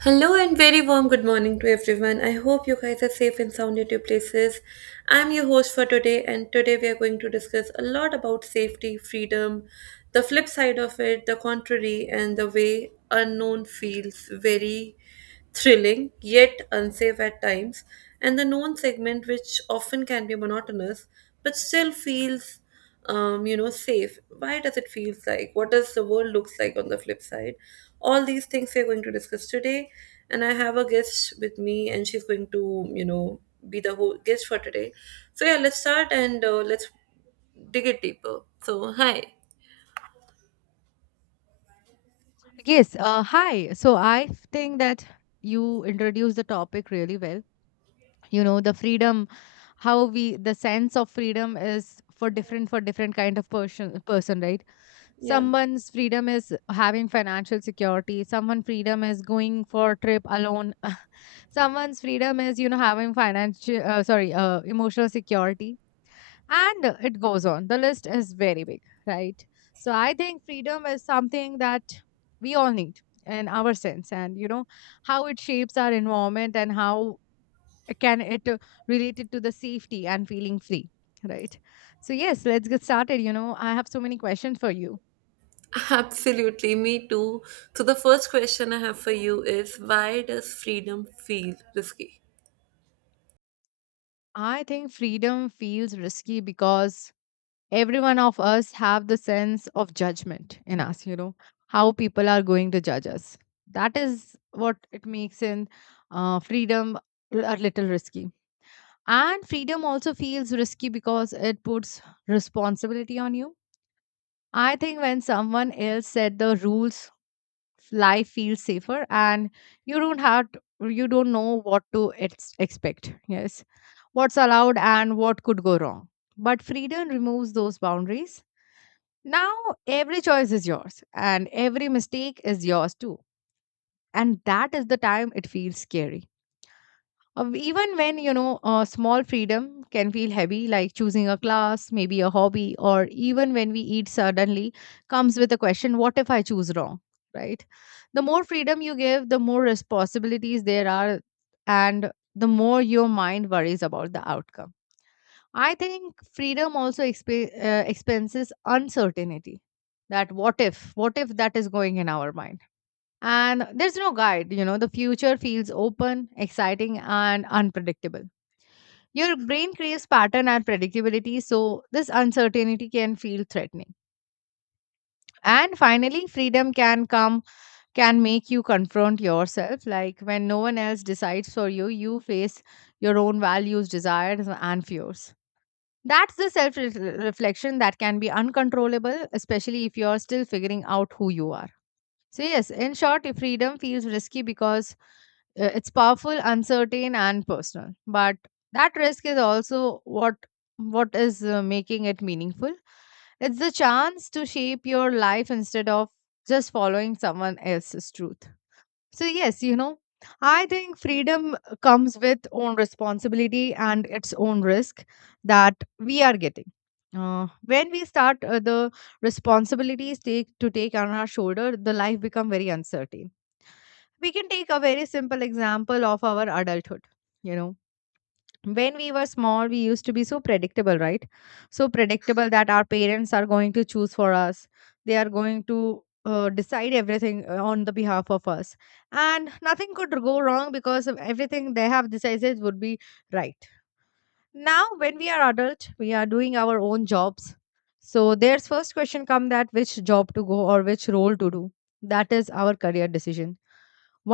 Hello and very warm good morning to everyone. I hope you guys are safe and sound at your places. I'm your host for today, and today we are going to discuss a lot about safety, freedom, the flip side of it, the contrary, and the way unknown feels very thrilling yet unsafe at times, and the known segment, which often can be monotonous but still feels safe. Why does it feel like? What does the world looks like on the flip side? All these things we're going to discuss today, and I have a guest with me, and she's going to, be the whole guest for today. So yeah, let's start and let's dig it deeper. So hi. Yes. Hi. So I think that you introduced the topic really well. You know, the freedom, how we the sense of freedom is for different kind of person, right? Yeah. Someone's freedom is having financial security. Someone freedom is going for a trip alone. Someone's freedom is having financial sorry emotional security, and it goes on. The list is very big, right? So I think freedom is something that we all need in our sense, and you know how it shapes our environment and how it related to the safety and feeling free, right? So yes, let's get started. You know, I have so many questions for you. Absolutely, me too. So the first question I have for you is why does freedom feel risky? I think freedom feels risky because every one of us have the sense of judgment in us, you know, how people are going to judge us. That is what it makes in freedom a little risky, and freedom also feels risky because it puts responsibility on you. I think when someone else set the rules, life feels safer, and you don't have to, you don't know what to expect, yes, what's allowed and what could go wrong. But freedom removes those boundaries. Now, every choice is yours, and every mistake is yours too. And that is the time it feels scary. Even when, you know, a small freedom can feel heavy, like choosing a class, maybe a hobby, or even when we eat suddenly, comes with a question, what if I choose wrong? Right? The more freedom you give, the more responsibilities there are, and the more your mind worries about the outcome. I think freedom also expenses uncertainty. That what if that is going in our mind? And there's no guide. You know, the future feels open, exciting, and unpredictable. Your brain craves pattern and predictability, so this uncertainty can feel threatening. And finally, freedom can come, can make you confront yourself. Like when no one else decides for you, you face your own values, desires, and fears. That's the self reflection that can be uncontrollable, especially if you're still figuring out who you are. So, yes, in short, if freedom feels risky because it's powerful, uncertain, and personal. But that risk is also what is making it meaningful. It's the chance to shape your life instead of just following someone else's truth. So, yes, you know, I think freedom comes with own responsibility and its own risk that we are getting. When we start the responsibilities take to take on our shoulder, the life become very uncertain. We can take a very simple example of our adulthood. You know, when we were small, we used to be so predictable, right? So predictable that our parents are going to choose for us. They are going to decide everything on the behalf of us, and nothing could go wrong because of everything they have decided would be right. Now when we are adult, we are doing our own jobs, so there's first question come, that which job to go or which role to do. That is our career decision.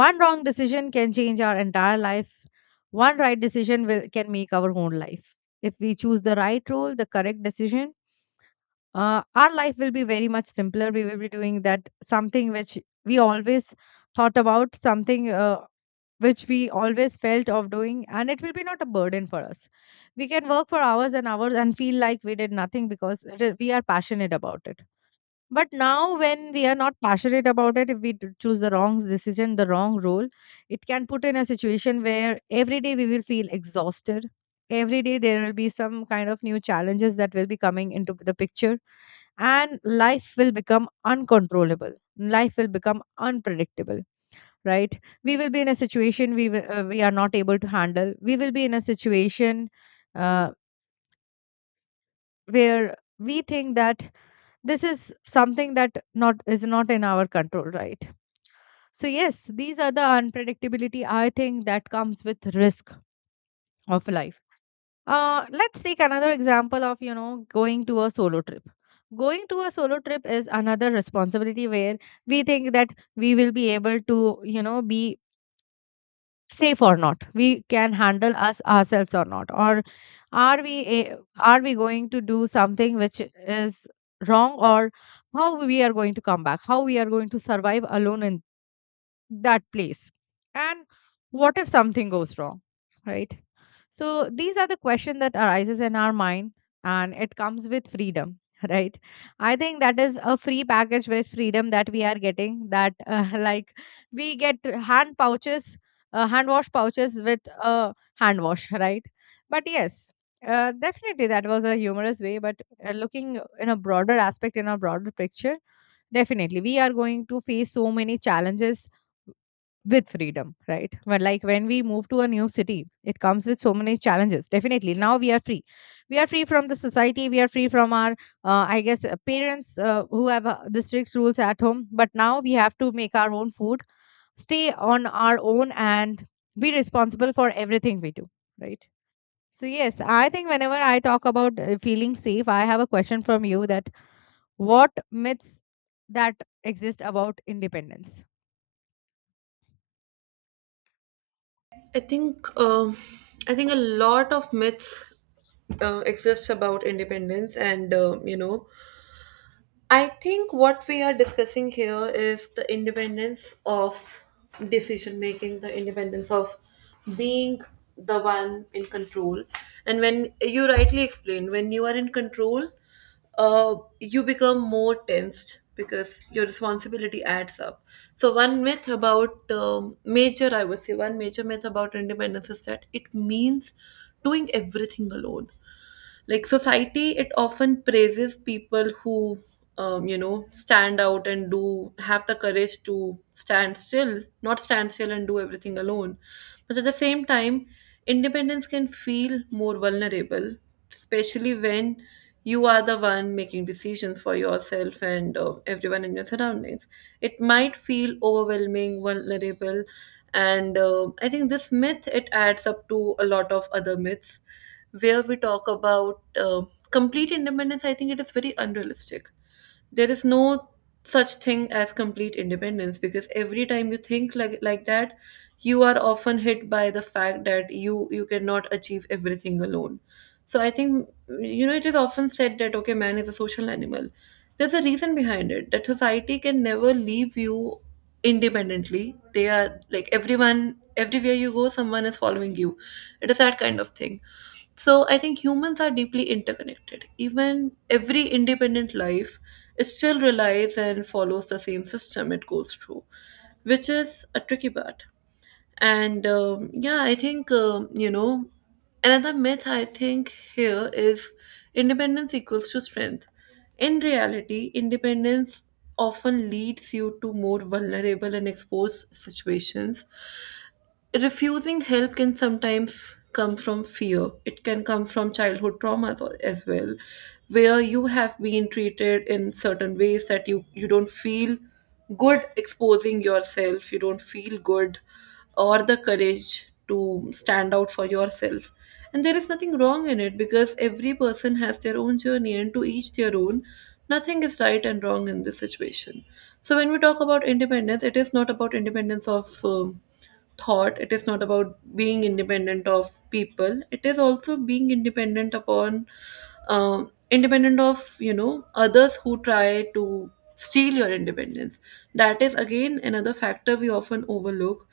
One wrong decision can change our entire life. One right decision will, can make our own life. If we choose the right role, the correct decision, our life will be very much simpler. We will be doing that something which we always thought about, something which we always felt of doing, and it will be not a burden for us. We can work for hours and hours and feel like we did nothing because it is- we are passionate about it. But now, when we are not passionate about it, if we choose the wrong decision, the wrong role, it can put in a situation where every day we will feel exhausted. Every day there will be some kind of new challenges that will be coming into the picture, and life will become uncontrollable. Life will become unpredictable, right? We will be in a situation we will, we are not able to handle. We will be in a situation uh, where we think that this is something that not is not in our control, right? So yes, these are the unpredictability I think that comes with risk of life. Uh, let's take another example of, you know, going to a solo trip. Going to a solo trip is another responsibility where we think that we will be able to, you know, be safe or not, we can handle us ourselves or not, or are we are we going to do something which is wrong, or how we are going to come back, how we are going to survive alone in that place, and what if something goes wrong, right? So these are the question that arises in our mind, and it comes with freedom right? I think that is a free package with freedom that we are getting, that like we get hand pouches, hand wash pouches with a hand wash right? But yes, definitely that was a humorous way, but looking in a broader aspect, in a broader picture, definitely we are going to face so many challenges with freedom, right? But like when we move to a new city, it comes with so many challenges. Definitely, now we are free. We are free from the society. We are free from our, I guess, parents who have the strict rules at home. But now we have to make our own food, stay on our own, and be responsible for everything we do, right? So yes, I think whenever I talk about feeling safe, I have a question from you, that what myths that exist about independence? I think uh, I think a lot of myths exists about independence, and I think what we are discussing here is the independence of decision making, the independence of being the one in control. And when you rightly explained, when you are in control, you become more tensed because your responsibility adds up. So, one myth about I would say, one major myth about independence is that it means doing everything alone, like society, it often praises people who stand out and do have the courage to stand still not stand still and do everything alone, but at the same time independence can feel more vulnerable, especially when you are the one making decisions for yourself and everyone in your surroundings. It might feel overwhelming, vulnerable, and I think this myth, it adds up to a lot of other myths where we talk about complete independence. I think it is very unrealistic. There is no such thing as complete independence, because every time you think like that, you are often hit by the fact that you cannot achieve everything alone. So I think, you know, it is often said that okay, man is a social animal. There's a reason behind it, that society can never leave you independently. They are like, everyone everywhere you go, someone is following you. It is that kind of thing. So I think humans are deeply interconnected. Even every independent life, it still relies and follows the same system it goes through, which is a tricky part. And yeah, I think, another myth I think here is independence equals to strength. In reality, independence often leads you to more vulnerable and exposed situations. Refusing help can sometimes come from fear. It can come from childhood traumas as well, where you have been treated in certain ways that you don't feel good exposing yourself, you don't feel good or the courage to stand out for yourself. And there is nothing wrong in it, because every person has their own journey and to each their own. Nothing is right and wrong in this situation. So, when we talk about independence, it is not about independence of thought, it is not about being independent of people, it is also being independent upon independent of, you know, others who try to steal your independence. That is again another factor we often overlook,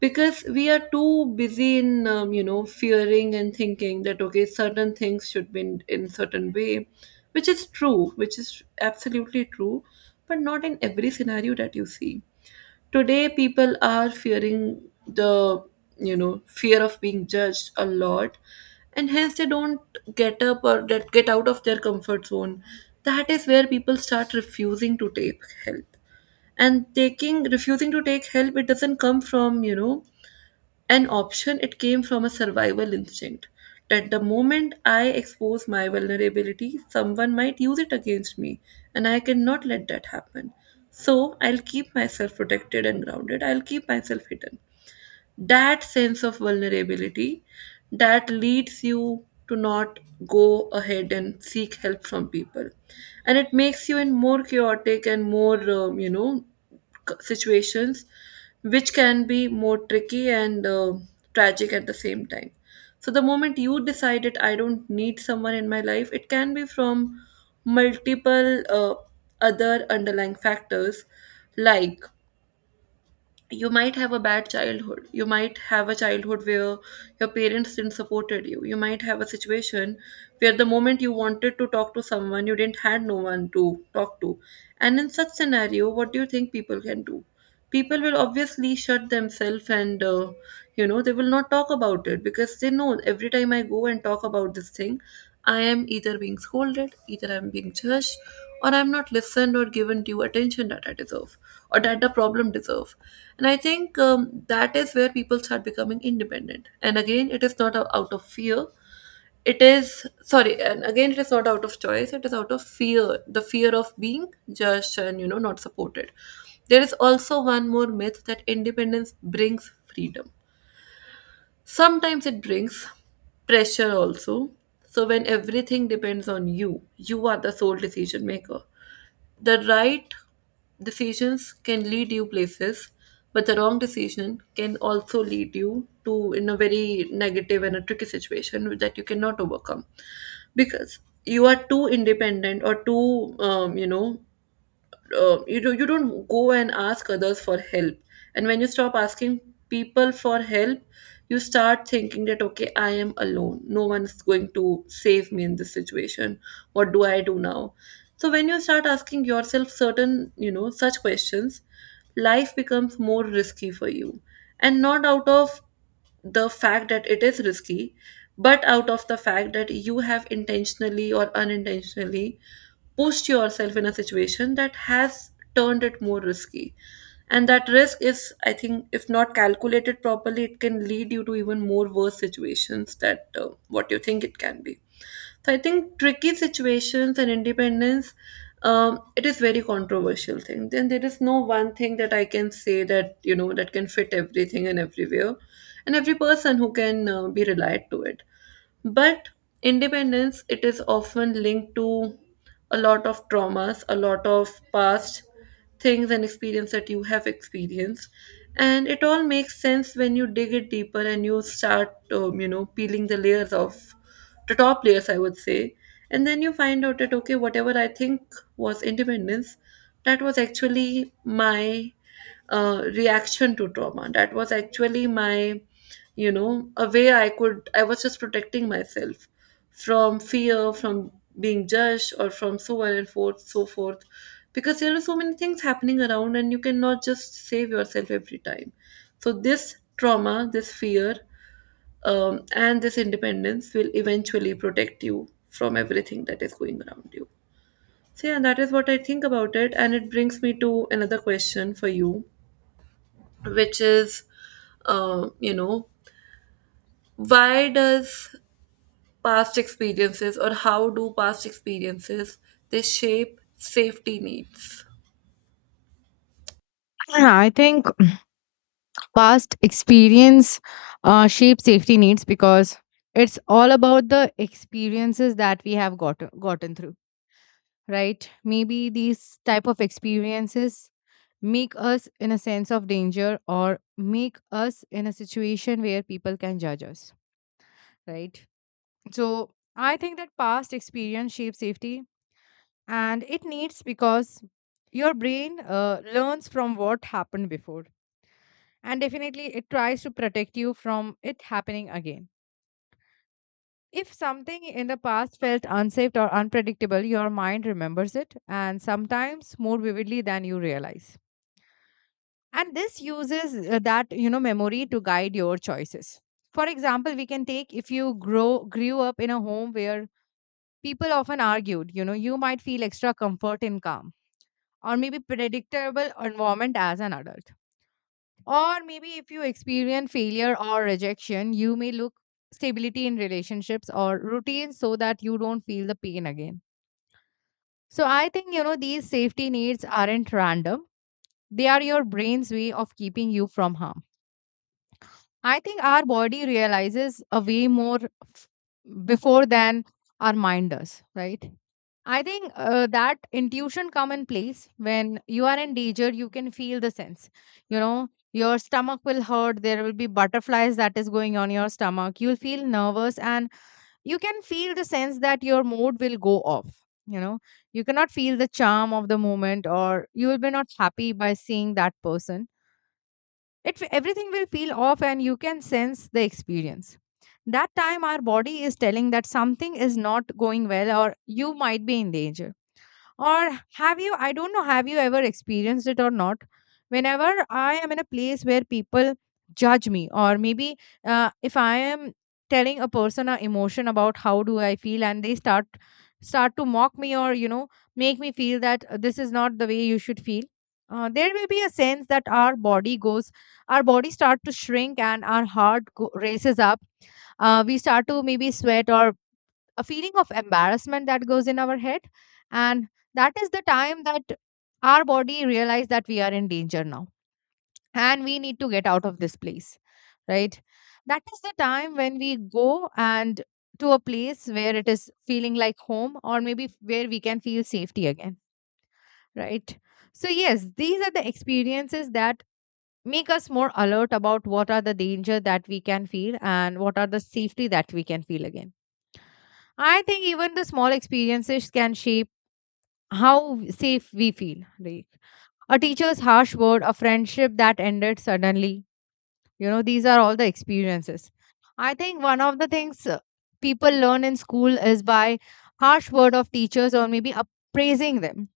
because we are too busy in, fearing and thinking that okay, certain things should be in certain way, which is true, which is absolutely true, but not in every scenario that you see. Today, people are fearing the, you know, fear of being judged a lot, and hence they don't get up or get out of their comfort zone. That is where people start refusing to take help. And taking refusing to take help, it doesn't come from, you know, an option, it came from a survival instinct, that the moment I expose my vulnerability, someone might use it against me, and I cannot let that happen. So I'll keep myself protected and grounded, I'll keep myself hidden. That sense of vulnerability that leads you to not go ahead and seek help from people, and it makes you in more chaotic and more, situations, which can be more tricky and tragic at the same time. So, the moment you decided I don't need someone in my life, it can be from multiple other underlying factors, like you might have a bad childhood, you might have a childhood where your parents didn't supported you, you might have a situation where the moment you wanted to talk to someone, you didn't had no one to talk to. And in such scenario, what do you think people can do? People will obviously shut themselves and, they will not talk about it, because they know every time I go and talk about this thing, I am either being scolded, either I'm being judged, or I'm not listened or given due attention that I deserve, or that the problem deserve. And I think, that is where people start becoming independent. And again, it is not out of fear. It is, sorry, and again, it is not out of choice. It is out of fear, the fear of being judged and, you know, not supported. There is also one more myth that independence brings freedom. Sometimes it brings pressure also. So when everything depends on you, you are the sole decision maker. The right decisions can lead you places, but the wrong decision can also lead you to in a very negative and a tricky situation that you cannot overcome, because you are too independent or too, you don't go and ask others for help. And when you stop asking people for help, you start thinking that okay, I am alone, no one's going to save me in this situation, what do I do now? So when you start asking yourself certain, you know, such questions, life becomes more risky for you, and not out of the fact that it is risky, but out of the fact that you have intentionally or unintentionally pushed yourself in a situation that has turned it more risky. And that risk is, I think, if not calculated properly, it can lead you to even more worse situations that what you think it can be. So I think tricky situations and independence, it is very controversial thing, then there is no one thing that I can say that, you know, that can fit everything and everywhere and every person who can be relied to it. But independence, it is often linked to a lot of traumas, a lot of past things and experience that you have experienced, and it all makes sense when you dig it deeper and you start, peeling the layers of the top layers, I would say, and then you find out that okay, whatever I think was independence, that was actually my reaction to trauma, that was actually my, you know, a way I was just protecting myself from fear, from being judged, or from so on and forth so forth, because there are so many things happening around and you cannot just save yourself every time. So this trauma, this fear, and this independence will eventually protect you from everything that is going around you. So yeah, that is what I think about it, and it brings me to another question for you, which is, um, you know why does past experiences or how do past experiences, they shape safety needs? Yeah, I think past experience shape safety needs because it's all about the experiences that we have gotten through, right? Maybe these type of experiences make us in a sense of danger, or make us in a situation where people can judge us, right? So I think that past experience shapes safety, and it needs because your brain learns from what happened before, and definitely it tries to protect you from it happening again. If something in the past felt unsafe or unpredictable, your mind remembers it, and sometimes more vividly than you realize. And this uses that, you know, memory to guide your choices. For example, we can take, if you grow grew up in a home where people often argued, you know, you might feel extra comfort in calm or maybe predictable environment as an adult. Or maybe if you experience failure or rejection, you may look stability in relationships or routines so that you don't feel the pain again. So I think, you know, these safety needs aren't random. They are your brain's way of keeping you from harm. I think our body realizes a way more before than our mind does, right? I think that intuition come in place when you are in danger, you can feel the sense. You know, your stomach will hurt. There will be butterflies that is going on your stomach. You'll feel nervous, and you can feel the sense that your mood will go off. You know, you cannot feel the charm of the moment, or you will be not happy by seeing that person. It everything will feel off, and you can sense the experience. That time our body is telling that something is not going well or you might be in danger. Or have you, I don't know, have you ever experienced it or not? Whenever I am in a place where people judge me, or maybe if I am telling a person an emotion about how do I feel, and they start to mock me, or you know, make me feel that this is not the way you should feel, there will be a sense that our body goes, our body start to shrink, and our heart races up. Uh, we start to maybe sweat, or a feeling of embarrassment that goes in our head. And that is the time that our body realize that we are in danger now, and we need to get out of this place, right? That is the time when we go and to a place where it is feeling like home, or maybe where we can feel safety again, right? So yes, these are the experiences that make us more alert about what are the danger that we can feel and what are the safety that we can feel again. I think even the small experiences can shape how safe we feel. Like a teacher's harsh word, a friendship that ended suddenly. You know, these are all the experiences. I think one of the things people learn in school is by harsh word of teachers or maybe appraising them.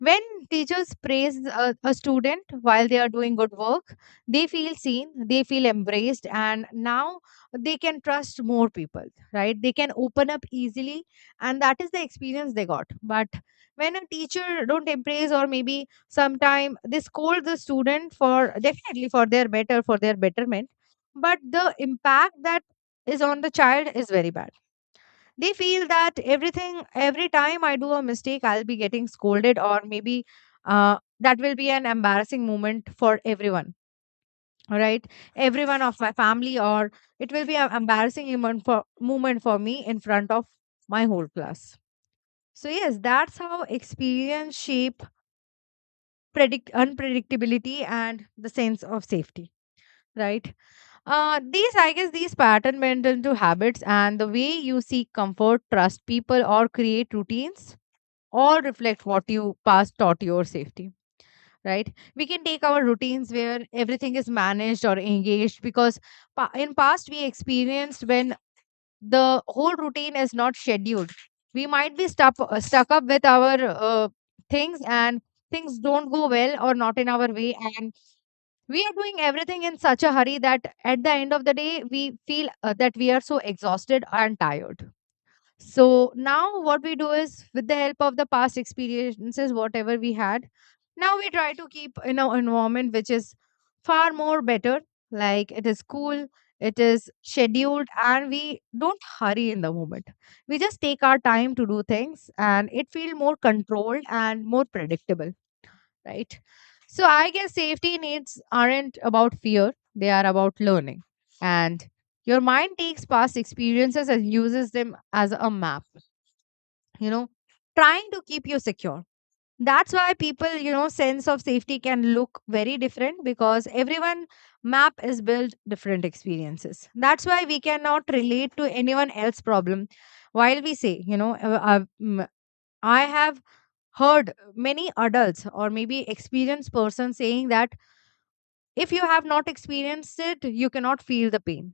When teachers praise a student while they are doing good work, they feel seen, they feel embraced, and now they can trust more people, right? They can open up easily, and that is the experience they got. But when a teacher don't embrace or maybe sometime they scold the student for definitely for their better for their betterment, but the impact that is on the child is very bad. They feel that everything, every time I do a mistake, I'll be getting scolded, or maybe that will be an embarrassing moment for everyone. All right, everyone of my family, or it will be an embarrassing moment for me in front of my whole class. So yes, that's how experience shape, predict unpredictability and the sense of safety, right? These, I guess, these pattern went into habits, and the way you seek comfort, trust people, or create routines all reflect what you past taught your safety, right? We can take our routines where everything is managed or engaged, because in past we experienced when the whole routine is not scheduled, we might be stuck, stuck up with our things, and things don't go well or not in our way, and we are doing everything in such a hurry that at the end of the day we feel that we are so exhausted and tired. So now what we do is, with the help of the past experiences, whatever we had, now we try to keep in our environment which is far more better. Like, it is cool, it is scheduled, and we don't hurry in the moment. We just take our time to do things and it feels more controlled and more predictable, right? So I guess safety needs aren't about fear, they are about learning. And your mind takes past experiences and uses them as a map, you know, trying to keep you secure. That's why people, you know, sense of safety can look very different, because everyone map is built different experiences. That's why we cannot relate to anyone else's problem. While we say, you know, I have heard many adults or maybe experienced person saying that if you have not experienced it, you cannot feel the pain.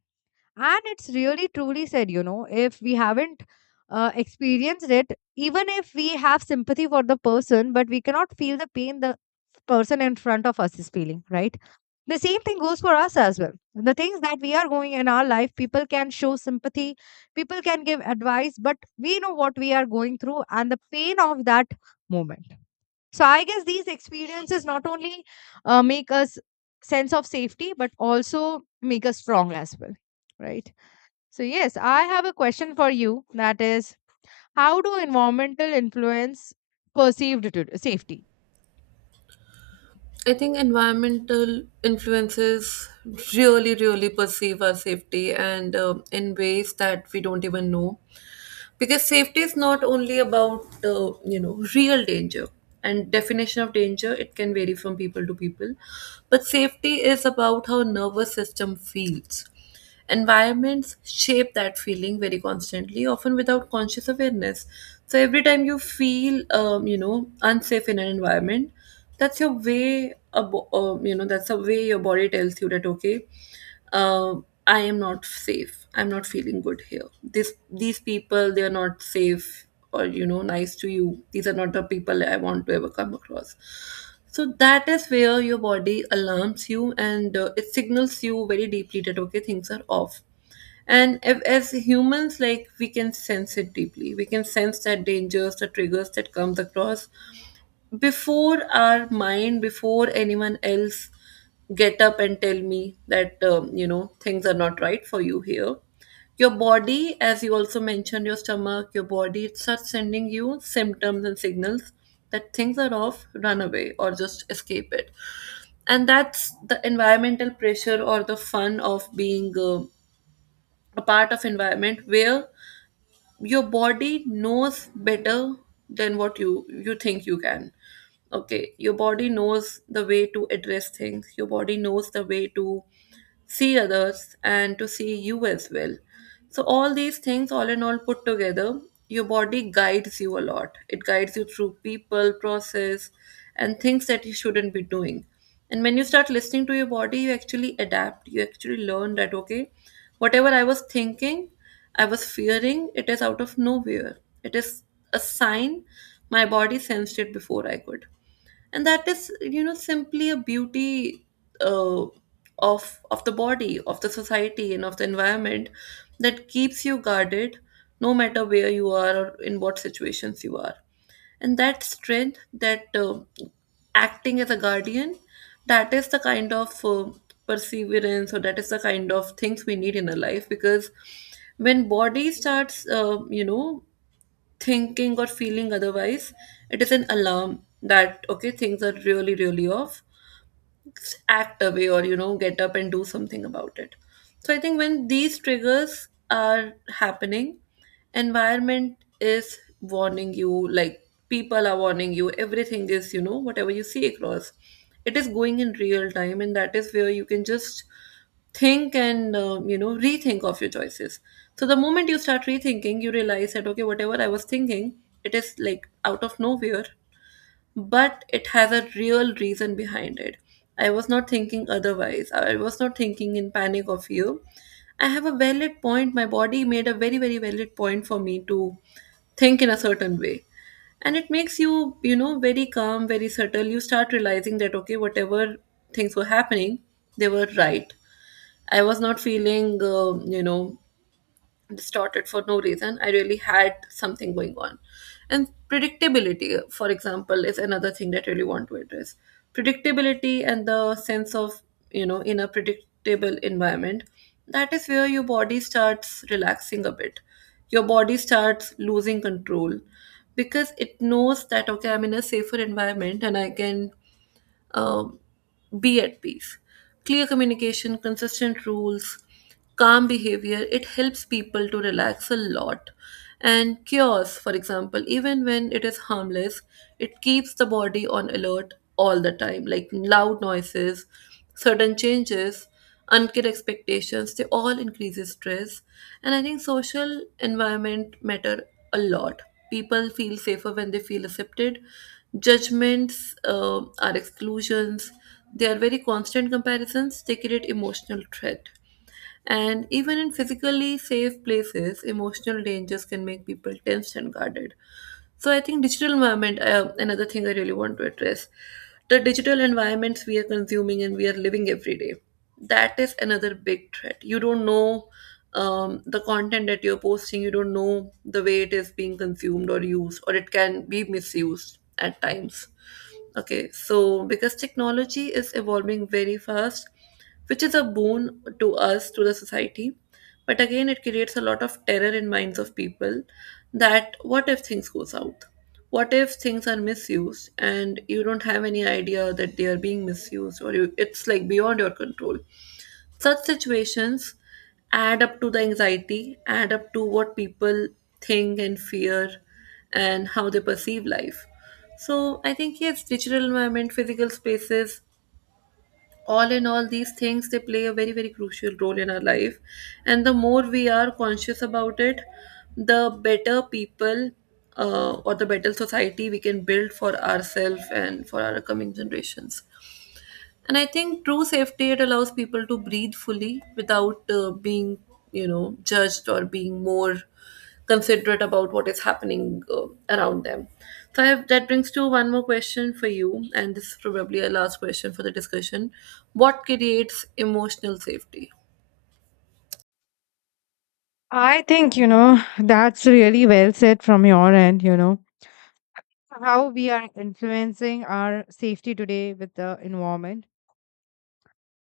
And it's really truly said, you know, if we haven't experienced it, even if we have sympathy for the person, but we cannot feel the pain the person in front of us is feeling, right? The same thing goes for us as well. The things that we are going in our life, people can show sympathy, people can give advice, but we know what we are going through and the pain of that moment. So I guess these experiences not only make us sense of safety but also make us strong as well, right? So, yes, I have a question for you, that is, how do environmental influence perceived to safety? I think environmental influences really perceive our safety, and in ways that we don't even know, because safety is not only about, real danger, and definition of danger, it can vary from people to people, but safety is about how nervous system feels. Environments shape that feeling very constantly, often without conscious awareness. So every time you feel, unsafe in an environment, that's your way, that's a way your body tells you that okay, uh, I am not safe. I'm not feeling good here. This These people, they are not safe or, you know, nice to you. These are not the people I want to ever come across. So that is where your body alarms you, and it signals you very deeply that okay, things are off. And if, as humans, like, we can sense it deeply. We can sense that dangers, the triggers that comes across, before our mind, before anyone else get up and tell me that things are not right for you here. Your body, as you also mentioned, your stomach, your body, it starts sending you symptoms and signals that things are off. Run away or just escape it. And that's the environmental pressure or the fun of being a part of environment where your body knows better than what you think you can. Okay, your body knows the way to address things. Your body knows the way to see others and to see you as well. So all these things, all in all, put together, your body guides you a lot. It guides you through people, process, and things that you shouldn't be doing. And when you start listening to your body, you actually adapt, you actually learn that okay, whatever I was thinking, I was fearing, it is out of nowhere. It is a sign. My body sensed it before I could. And that is, you know, simply a beauty uh, of the body, of the society, and of the environment that keeps you guarded no matter where you are or in what situations you are. And that strength, that acting as a guardian, that is the kind of perseverance, or that is the kind of things we need in a life. Because when body starts thinking or feeling otherwise, it is an alarm that, okay, things are really, really off. Act away or, you know, get up and do something about it. So I think when these triggers are happening, environment is warning you, like people are warning you, everything is, you know, whatever you see across. It is going in real time, and that is where you can just think and rethink of your choices. So the moment you start rethinking, you realize that okay, whatever I was thinking, it is like out of nowhere, but it has a real reason behind it. I was not thinking otherwise, I was not thinking in panic of you. I have a valid point. My body made a very, very valid point for me to think in a certain way. And it makes you, you know, very calm, very subtle. You start realizing that okay, whatever things were happening, they were right. I was not feeling, distorted for no reason. I really had something going on. And predictability, for example, is another thing that I really want to address. Predictability and the sense of, you know, in a predictable environment, that is where your body starts relaxing a bit. Your body starts losing control because it knows that, okay, I'm in a safer environment and I can um, be at peace. Clear communication, consistent rules, calm behavior, it helps people to relax a lot. And chaos, for example, even when it is harmless, it keeps the body on alert all the time. Like loud noises, sudden changes, unclear expectations, they all increases stress. And I think social environment matter a lot. People feel safer when they feel accepted. Judgments are exclusions. They are very constant comparisons. They create emotional threat. And even in physically safe places, emotional dangers can make people tense and guarded. So I think digital environment, another thing I really want to address, the digital environments we are consuming and we are living every day. That is another big threat. You don't know the content that you're posting. You don't know the way it is being consumed or used, or it can be misused at times. Okay, so because technology is evolving very fast, which is a boon to us, to the society. But again, it creates a lot of terror in minds of people that what if things go south? What if things are misused and you don't have any idea that they are being misused, or you, it's like beyond your control? Such situations add up to the anxiety, add up to what people think and fear and how they perceive life. So I think yes, digital environment, physical spaces, all in all, these things they play a very, very crucial role in our life. And the more we are conscious about it, the better people or the better society we can build for ourselves and for our coming generations. And I think true safety, it allows people to breathe fully without being, you know, judged or being more considerate about what is happening around them. So I have, that brings to one more question for you, and this is probably a last question for the discussion. What creates emotional safety? I think, you know, that's really well said from your end, you know, how we are influencing our safety today with the environment.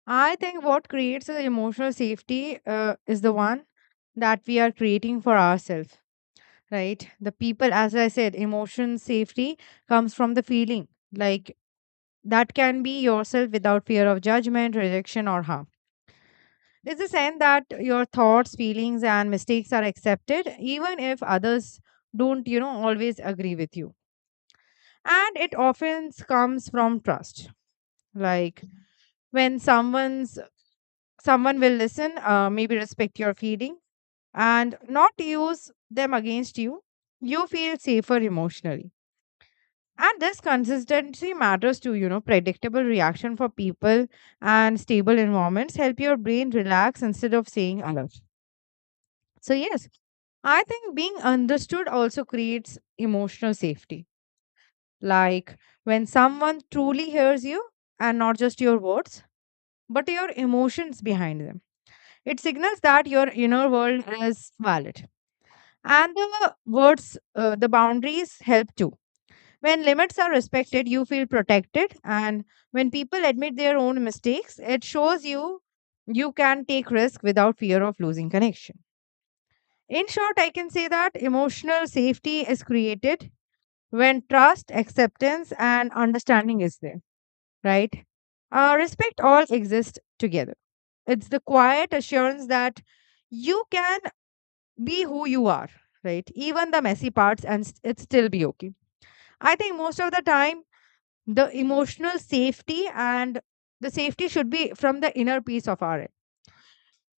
I think what creates the emotional safety is the one that we are creating for ourselves, right? The people, as I said, emotion safety comes from the feeling, like, that can be yourself without fear of judgment, rejection, or harm. There's a sense that your thoughts, feelings, and mistakes are accepted, even if others don't, you know, always agree with you. And it often comes from trust, like when someone will listen, maybe respect your feeling and not use them against you, you feel safer emotionally. And this consistency matters to, you know, predictable reaction for people and stable environments help your brain relax instead of saying alert. So yes, I think being understood also creates emotional safety. Like, when someone truly hears you, and not just your words, but your emotions behind them, it signals that your inner world is valid. And the words, the boundaries help too. When limits are respected, you feel protected. And when people admit their own mistakes, it shows you you can take risk without fear of losing connection. In short, I can say that emotional safety is created when trust, acceptance, and understanding is there, right? Respect all exist together. It's the quiet assurance that you can be who you are, right, even the messy parts and it still be okay. I think most of the time the emotional safety and the safety should be from the inner peace of our end.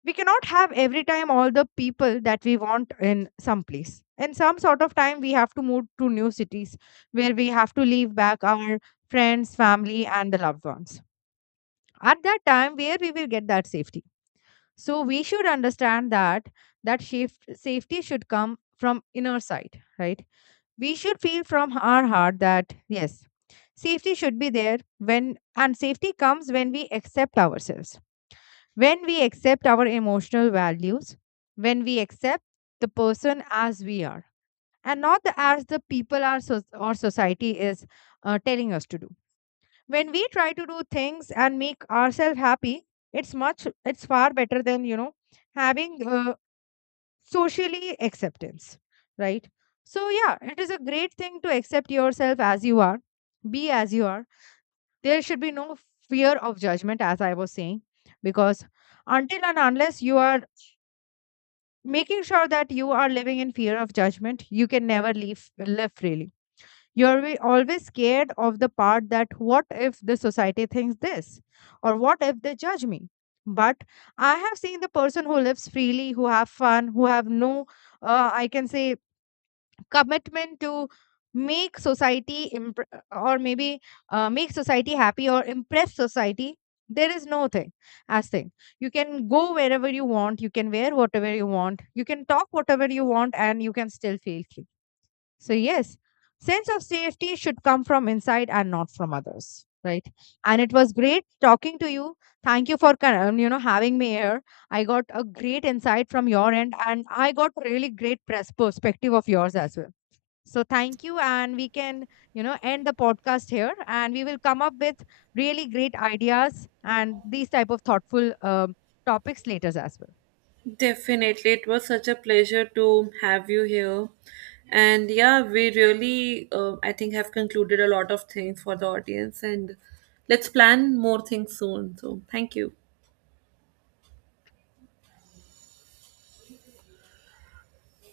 We cannot have every time all the people that we want in some place; in some sort of time we have to move to new cities, where we have to leave back our friends, family, and the loved ones. At that time, where we will get that safety? So we should understand that, that safety should come from inner side, right? We should feel from our heart that yes, safety should be there when, and safety comes when we accept ourselves, when we accept our emotional values, when we accept the person as we are, and not the, as the people our, so, or society is telling us to do. When we try to do things and make ourselves happy, it's much, it's far better than, you know, having socially acceptance, right? So yeah, it is a great thing to accept yourself as you are, be as you are. There should be no fear of judgment, as I was saying, because until and unless you are making sure that you are living in fear of judgment, you can never leave live freely. You're always scared of the part that what if the society thinks this, or what if they judge me? But I have seen the person who lives freely, who have fun, who have no I can say commitment to make society impr- or maybe make society happy or impress society. There is no thing as thing. You can go wherever you want, you can wear whatever you want, you can talk whatever you want, and you can still feel free. So yes, sense of safety should come from inside and not from others, right? And it was great talking to you. Thank you for you know, having me here. I got a great insight from your end and I got really great perspective of yours as well. So thank you, and we can, you know, end the podcast here, and we will come up with really great ideas and these type of thoughtful topics later as well. Definitely. It was such a pleasure to have you here. And yeah, we really, I think, have concluded a lot of things for the audience. And let's plan more things soon. So, thank you.